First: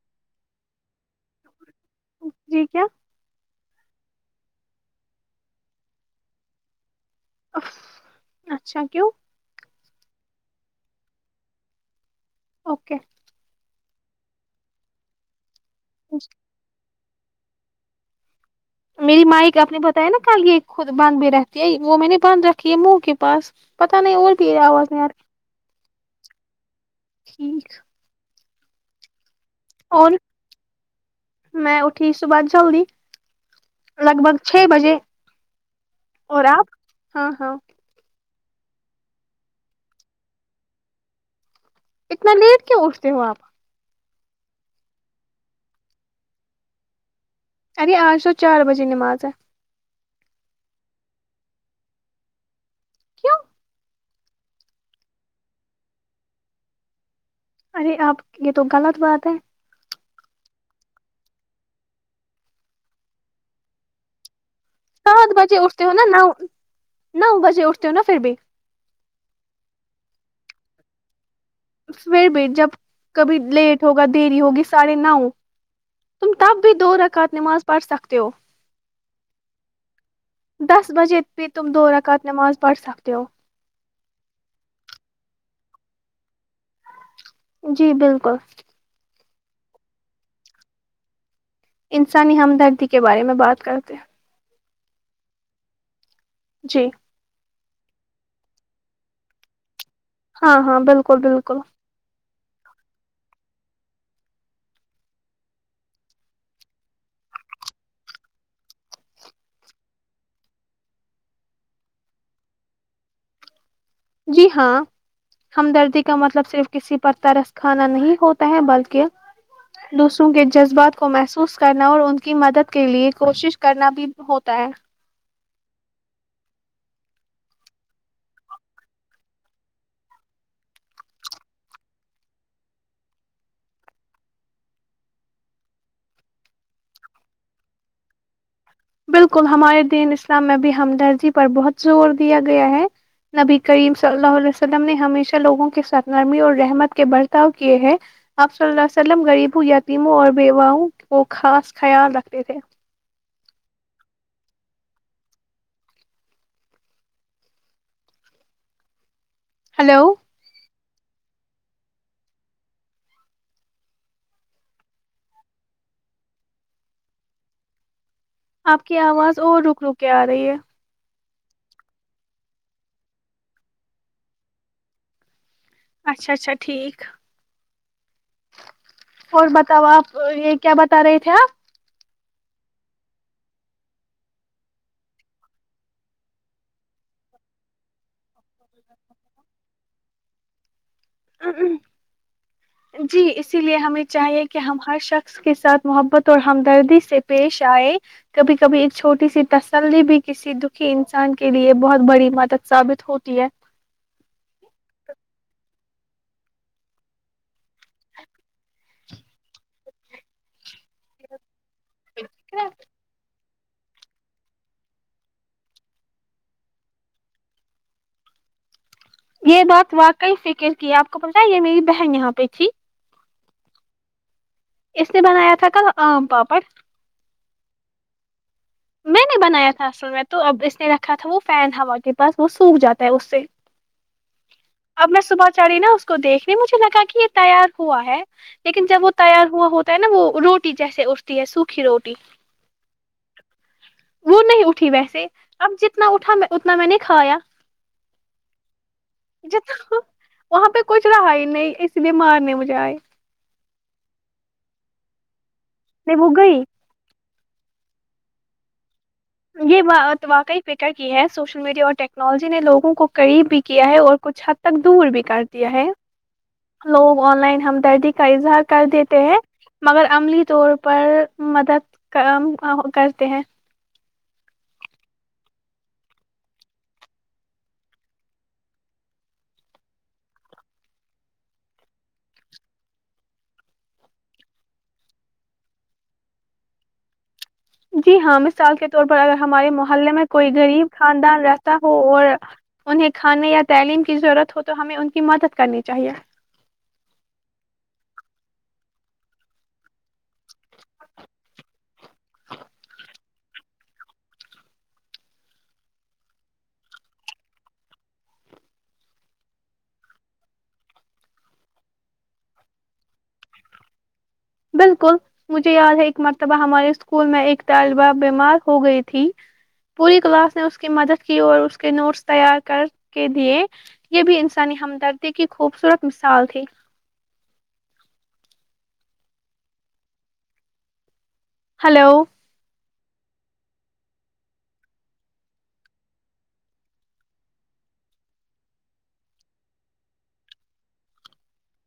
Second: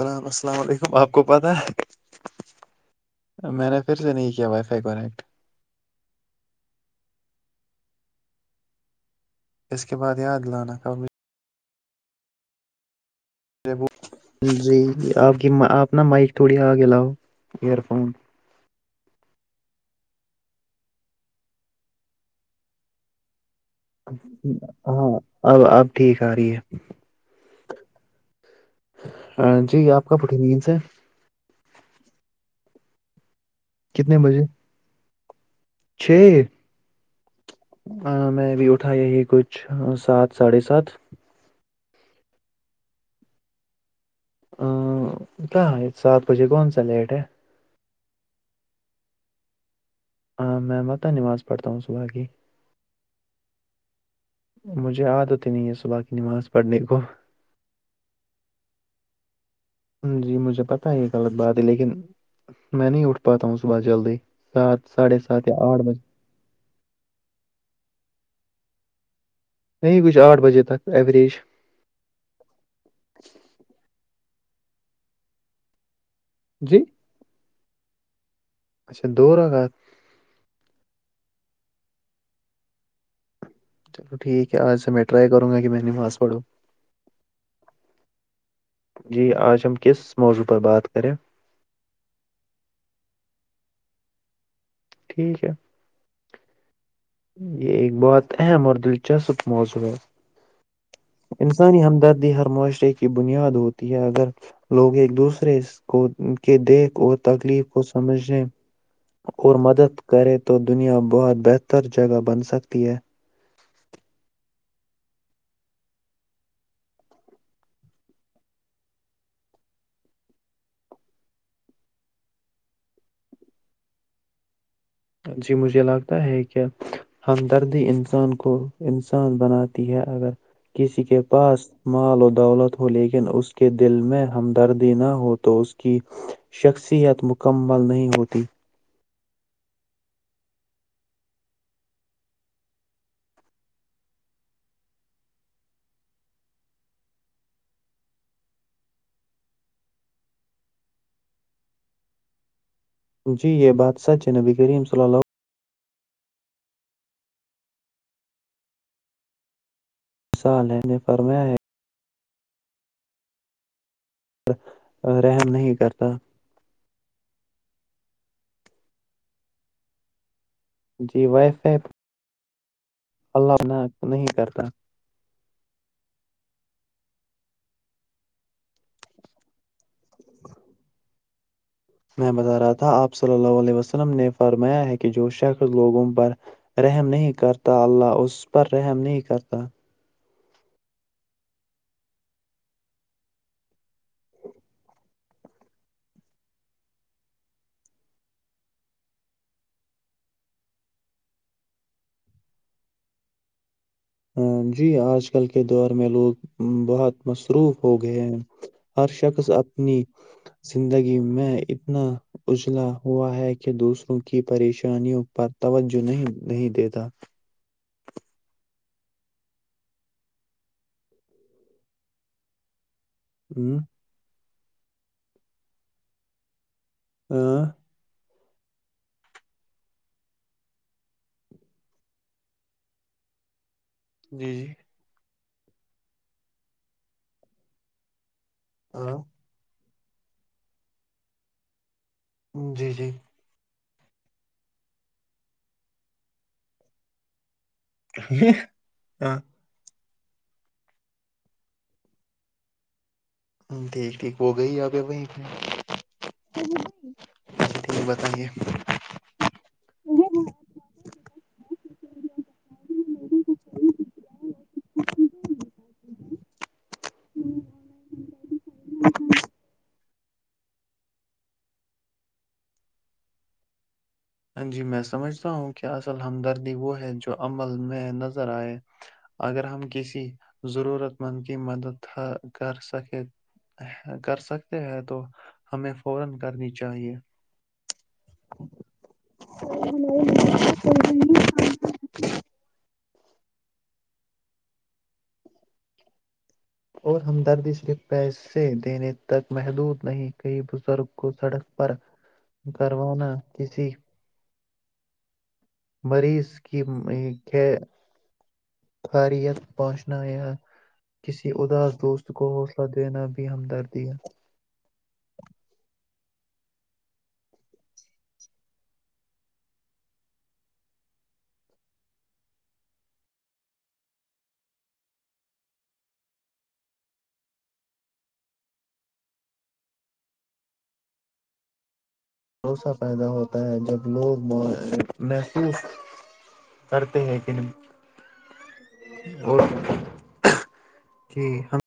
الل السلام علیکم ت آپ کو پتا جی کیا ہے میں نے پھر سے نہیں کیا وائی فائی کنیکٹ اچھا کیوں اس کے بعد یاد لانا کبھی اوکے [unintelligible] کہ آ اپنا مائک تھوڑی آ گ لاؤ ایر فون میری مائ ایک آپ نے بتایا نا کل یہ خود باند بھی رہتی ہے وہ میں نے باندھ رکھی ہے منہ کے پاس پتا نہیں اور بھی آواز نہیں آ ہاں رہی اب اب ٹھیک آ رہی ہے ٹھیک، جی آپ اور کب اٹھی نیند سے میں اٹھی صبح چلی لگ بگ چھ بجے چھ اور آپ ہاں ہاں میں بھی اٹھا یہی کچھ سات ساڑھے سات اتنا لیٹ کی اٹھتے ہو آپ ا کیا سات بجے کون سا لیٹ ہے ارے آج س چار بجے نمازیں میں متاح نماز پڑھتا ہوں صبح کی کیوں مجھے یاد ہوتی نہیں ہے صلا کی نماز پڑھنے کو ارے آپ یہ تو غلط بات ہے جی مجھے پتہ ہے یہ غلط بات ہے لیکن میں نہیں اٹھ پاتا ہوں صبح جلدی سات بجے اٹھتے ہو نا نو نو بجے اٹھتے ہو نا پھر بھی نہیں کچھ آٹھ بجے تک ایوریج سویر بھی جب کبھی لیٹ ہوگا تری ہوگی ساڑھے نو تم تب بھی جی دو رکھا نماز پڑھ سکتے ہو اچھا دو رگات پ تم دو رکط نماز پڑھ سک ہو چلو ٹھیک ہے آج سے میں ٹرائی کروں گا کہ میں نےواز پڑھوں [unintelligible] جی آج ہم کس موضوع پر بات کریں انسانی ہمدردی کے بارے میں بات کرتے ٹھیک ہے جی یہ ایک بہت اہم اور دلچسپ موضوع ہے ہاں ہاں بالکل بالکل انسانی ہمدردی ہر معاشرے کی بنیاد ہوتی ہے اگر لوگ ایک دوسرے کو کے دیکھ اور تکلیف کو سمجھنے اور مدد کرے تو دنیا بہت بہتر جگہ بن سکتی ہے جی ہاں ہمدردی کا مطلب صرف کسی پر ترس کھانا نہیں ہوتا ہے بلکہ دوسروں کے جذبات کو محسوس کرنا اور ان کی مدد کے لیے کوشش کرنا بھی ہوتا ہے جی مجھے لگتا ہے کہ ہمدردی انسان کو انسان بناتی ہے اگر کسی کے پاس مال و دولت ہو لیکن اس کے دل میں ہمدردی نہ ہو تو اس کی شخصیت مکمل نہیں ہوتی بالکل ہمارے دین اسلام میں بھی ہمدردی پر بہت زور دیا گیا ہے نبی کریم صلی اللہ علیہ وسلم نے ہمیشہ لوگوں کے ساتھ نرمی اور رحمت کے برتاؤ کیے ہے آپ صلی اللہ عیہ وسلم غریبوں یتیموں اور بیواؤں کو خاص خیال رکھتے تھے جی یہ بات سچ ہے نبی کریم صلی ال ہلو حصا لینے فرم ہے رحم نہیں کرتا آپ کی آواز اور رک رک آ رہی ہے جی وائی فائی اللہن نہیں کرتا اچھا اچھا ٹھیک اور بتاؤ آپ یہ کیا بتا رہے تھے آپ میں بتا رہا تھا آپ صلی اللہ علیہ وسلم نے فرمایا ہے کہ جو شخص لوگوں پر رحم نہیں کرتا اللہ اس پر رحم نہیں کرتا جی اسی لیے ہمیں چاہیے کہ ہم ہر شخص کے ساتھ محبت اور ہمدردی سے پیش آئے کبھی کبھی ایک چھوٹی سی تسلی بھی کسی دکھی انسان کے لیے بہت بڑی مدد ثابت ہوتی ہے ہ جی آج کل کے دور میں لوگ بہت مصروف ہو گئے ہیں ہر شخص اپنی زندگی میں نہ اجلا ہوا ہے کہ دوسروں کی پریشانیوں پر توجہ نہیں نہیں دیتا یہ بات واقعی فکر کی ہے آپ کو پت یہ میری بہن یہاں پہ تھی ہوں اس نے بنایا تھا کا آم پاپڑ ااں میں نے بنایا تھا اصل میں تو اب اس نے رکھا تھا وہ فین ہوا کے پاس وہ سوکھ جاتا ہے اس سے جی جی اب میں صبح چڑھی نا اس کو دیکھنے مجھے لگا کہ یہ تیار ہوا ہے لیکن جب وہ ہاں تیار ہوا ہوتا ہے نا وہ روٹی جیسے اٹھتی ہے سوکھی روٹی جی جی وہ نہیں اٹھی ویسے اب جتنا اٹھا اتنا میں نے کھایا ہاں جتنا وہاں پہ کچھ رہا ہی نہیں اسی لیے مارنے مجھے آئے ہ ٹھیک ٹھیک وہ گئی آپہ وہیں میں بگئی ج تیں بتائیے یہ واقعی فکر کی ہے سوشل میڈیا اور ٹیکس ٹیکنالوجی نے لوگوں کو قریب بھی کیا ہے اور کچھ حد تک دور بھی کر دیا ہے لوگ آن لائن ہمدردی کا اظہار کر دیتے ہیں مگر عملی طور پر مدد کا کرتے ہیں [inaudible] جی ہاں مثال کے ط اگر ہمارے محلے میں کوئی غریب خاندان رہتا ہو اور انہیں کھانے یا تعلیم کی ضرورت ہو تو ہمیں ان کی مدد کرنی چاہیے اور ہمدردی صرف پیسے دینے تک محدود نہیں کئی بزرگ کو سڑک پر کروانا کسی مریض کی خاریت پہنچنا یا کسی اداس دوست کو حوصلہ دینا بھی ہمدردی ہے بالکل مجھے یاد ہے ایک مرتبہ ہمارے اسکول میں ایک طالبہ تھی ہلو ا پیدا ہوتا ہے جب لوگ محسوس کرتے ہیں کہ ہم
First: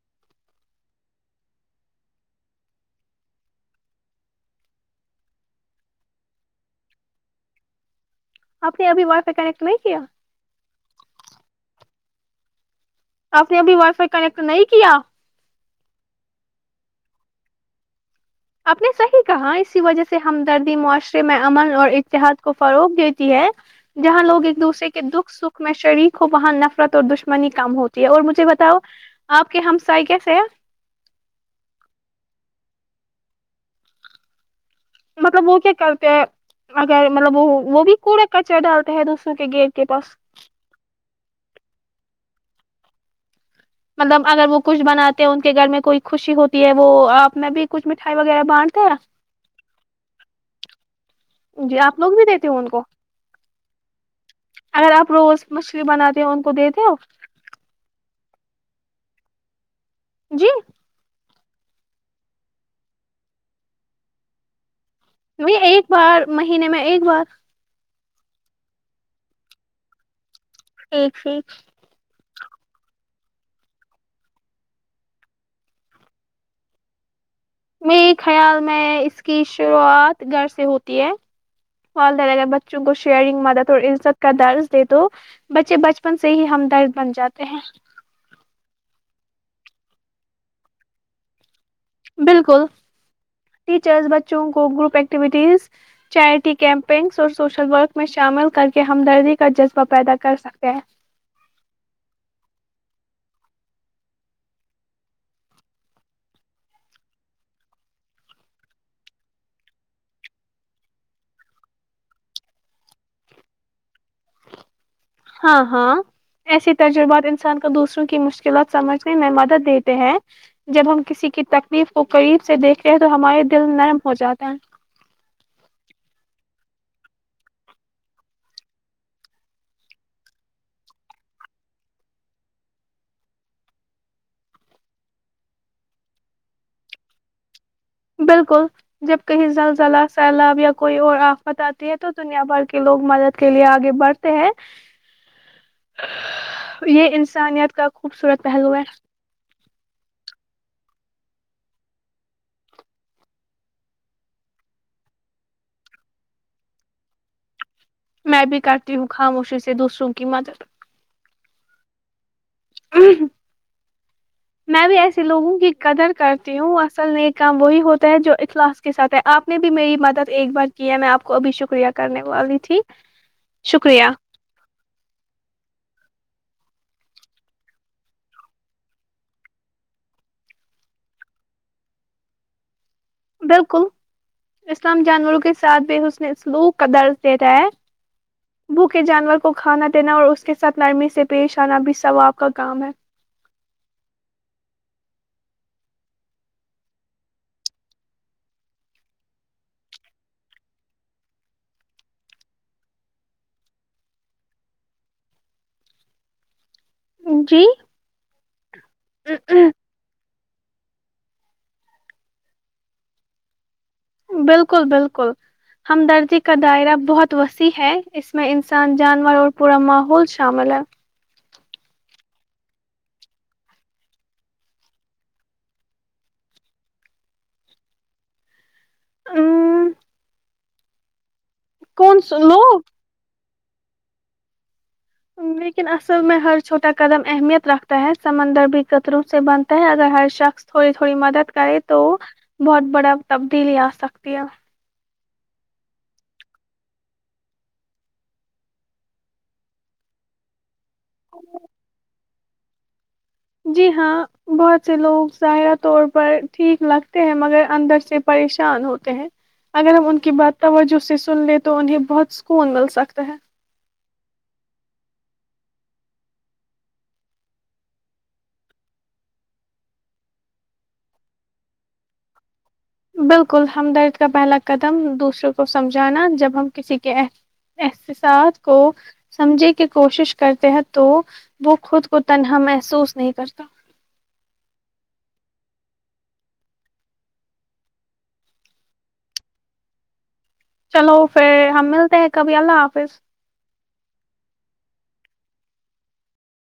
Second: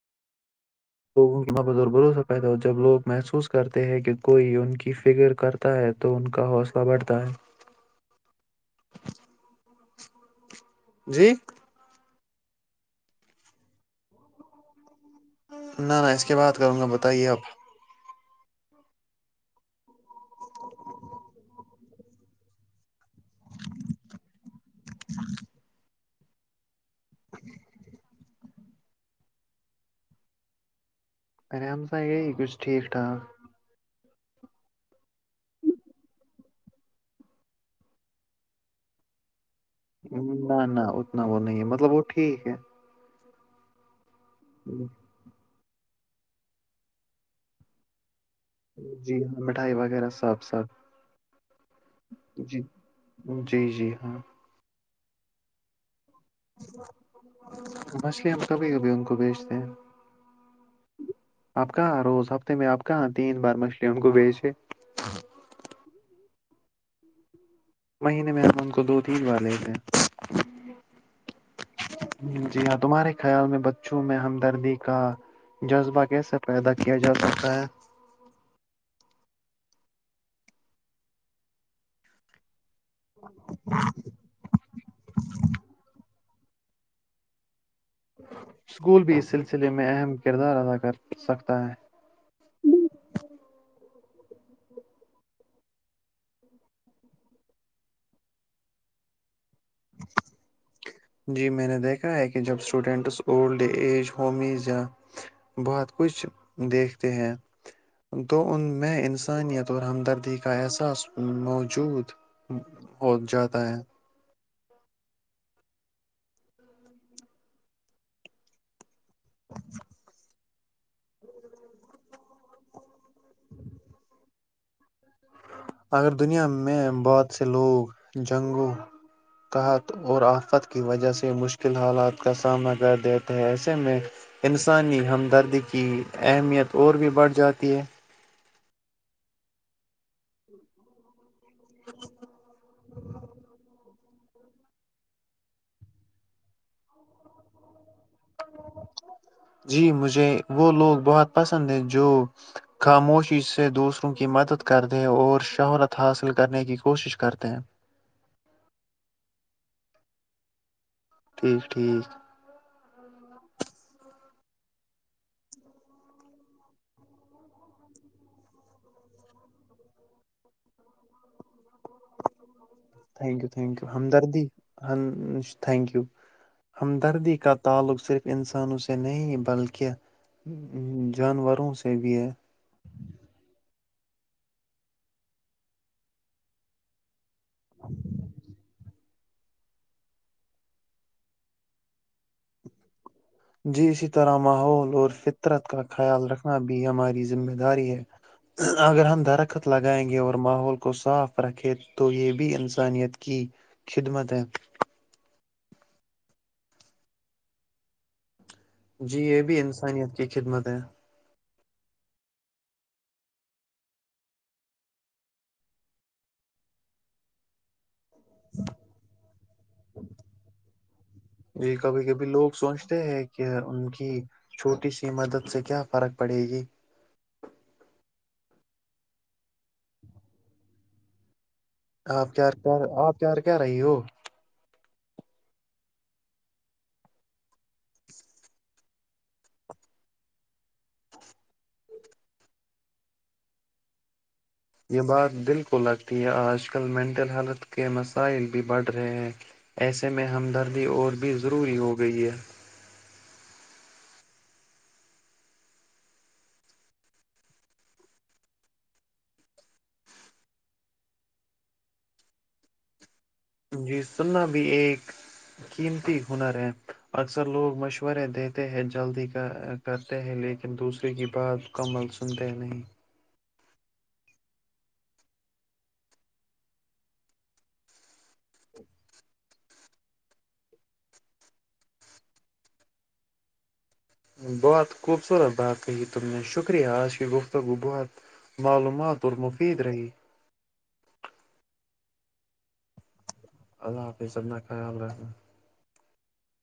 لوگوں کی مبد اور بھروسہ پیدا ہو جب لوگ محسوس کرتے ہیں کہ کوئی ان کی فکر کرتا ہے تو ان کا حوصلہ بڑھتا ہے آپ نے ابھی وائ پ کنیکٹ نہیں کیا جی آپ نے ابھی وائی فائی کنیکٹ نہیں کیا نہ نہ اس کے بعد کروں گا بتائیے اپ آپ نے صحیح کہا اسی وجہ سے ہم دردی معاشرے میں امن اور اتحاد کو فروغ دیتے ہے جہاں لوگ ایک دوسرے کے دکھ سکھ میں شریر وہاں نفرت اور دشمنی کم ہوتی ہے اور مجھے بتاؤ آپ کے ہمسائے کیسے ہیں آرام سا یہ یہ کس ٹھیک ٹھاک مطلب وہ کیا کرتے ہیں اگر مطلب وہ وہ بھی کوڑے کچر ڈالتے ہے دوسروں کے گید نہ نہ اتنا وہ نہیں ہے مطلب وہ ٹھیک ہے مطلب اگر وہ کچھ بناتے کے گھر میں کوئی خوشی ہوتی ہے وہ آپ میں بھی کچھ مٹھ جی ہاں مٹھائی وغیرہ صاف صاف جی آپ لوگ بھی دیتے ہو جی ان کو جی جی ہاں اگر آپ روز مچھلی بناتے ہو ان کو دیتے ہو مچھلیاں میں کبھی کبھی کو بیچتے ہیں جی آپ کہاں روز ہفتے میں آپ کہاں تین بار مچھلی ہم کو بیچے نہیں ایک بار مہینے میں ایک بار مہینے میں ہم ان کو دو تین بار لیتے ہیں ی ی جی ہاں تمہارے خیال میں بچوں میں ہمدردی کا جذبہ کیسے پیدا کیا جاتا میرے خیال میں اس کی شروعات گھر سے ہوتی ہے فدہگر ب بچوں کو شیئرنگ مدد اور عزت کا درج دے دو بچے بچپن سے سے ہی ہم درد بن جاتے ہیں اسکول بھی اس سلسلے میں اہم کردار ادا کر سکتا ہے چرس بچوں کو گروپ ایکٹیوٹیز چیریٹی کیمپنگس اور سوشل ورک میں شامل کر کے ہمدردی کا جذبہ پیدا کر سکتے ہیں جی میں نے دیکھا ہے کہ جب اسٹوڈنٹس اولڈ ایج ہومیز یا بہت کچھ دیکھتے ہیں تو ان میں انسانیت اور ہمدردی کا احساس موجود ہو جاتا ہے ہاں ہاں ایسی تجربات انسان کو دوسروں کی مشکلات سمجھ اس میں مدد دیتے ہیں جب ہم کسی کی تکلیف کو قریب سے دیکھتے ہیں تو ہمارے دل نرم ہو جاتا ہیں اگر دنیا میں بہت سے لوگ جنگوں تحت اور آفت کی وجہ سے مشکل حالات کا سامنا کر دیتے ہیں ایسے میں انسانی ہمدردی کی اہمیت اور بھی بڑھ جاتی ہے بالکل جب کہیں زلزلہ، سیلاب یا کوئی اور بتاتی ہے تو دنیا بھر کے لوگ مدد کے لیے آگے بڑھ ہیں یہ انسانیت کا خوبصورت پہلو ہے جی مجھے وہ لوگ بہت پسند ہے جو خاموشی سے دوسروں کی مدد کردیں اور شہرت حاصل کرنے کی کوشش کرتے ہیں میں بھی کرتی ہوں خاموشی سے دوسروں کی مدد ٹھیک ٹھیک میں بھی ایسے لوگوں کی قدر کرتی ہوں اصل نیک کام وہی ہوتا ہے جو اخلاص کے ساتھ ہے آپ نے بھی میری مدد ایک بار کی ہے میں آپ کو ابھی شکریہ کرنے والی تھی تھینکیو تھینکیو شکریہ ہمدردی ہم تھینکیو ہمدردی کا تعلق صرف انسانوں سے نہیں بلکہ جانوروں سے بھی ہے بالکل اسلام جانوروں کے ساتھ بھی حسن سلوک کا درس دیتا ہے بھوکے جانور کو کھانا دینا اور اس کے ساتھ نرمی سے پیش آنا بھی ثواب کا کام ہے جی اسی طرح ماحول اور فطرت کا خیال رکھنا بھی ہماری ذمہ داری ہے اگر ہم درخت لگائیں گے اور ماحول کو صاف رکھے تو یہ بھی انسانیت کی خدمت ہے جی جی یہ بھی انسانیت کی خدمت ہیں بالکل بالکل ہمدردی کا دائرہ بہت وسیع ہے اس میں انسان جانور اور پورا ماحول شامل ہے جی کبھی کبھی لوگ سوچتے ہیں کہ ان کی چھوٹی سی مدد سے کیا فرق پڑے گی [unintelligible] کون آپ کیا لو کیا آپ کیا کر رہی ہو لیکن اصل میں ہر چھوٹا قدم اہمیت رکھتا ہے سمندر بھی کتروں سے بنتا ہے اگر ہر شخص تھوڑی تھوڑی مدد کرے تو بہت بڑا تبدیلی آسکتی ہے یہ بات دل کو لگتی ہے آج کل مینٹل ہیلتھ کے مسائل بھی بڑھ رہے ہیں ایسے میں ہمدردی اور بھی ضروری ہو گئی ہے جی ہاں بہت سے لوگ ظاہرہ طور پر ٹھیک لگتے ہیں مگر اندر سے پریشان ہوتے ہیں اگر ہم ان کی بات توجہ سے سن لیں تو انہیں بہت سکون مل سکتا ہے جی سننا بھی ایک قیمتی ہنر ہے اکثر لوگ مشورے دیتے ہیں جلدی کا کرتے ہیں لیکن دوسرے کی بات مکمل سنتے نہیں بالکل ہمدرد کا پہلا قدم دوسروں کو سمجھانا جب ہم کسی کے احساس کو سمجھنے کی کوشش کرتے ہیں تو وہ خود کو تنہا محسوس نہیں کرتا بہت خوبصورت بات کہی تم نے شکریہ آج کی گفتگو بہت معلومات اور مفید رہی چلو پھر ہم ملتے ہیں کبھی اللہ حافظ اللہ حافظ اپنا خیال رکھنا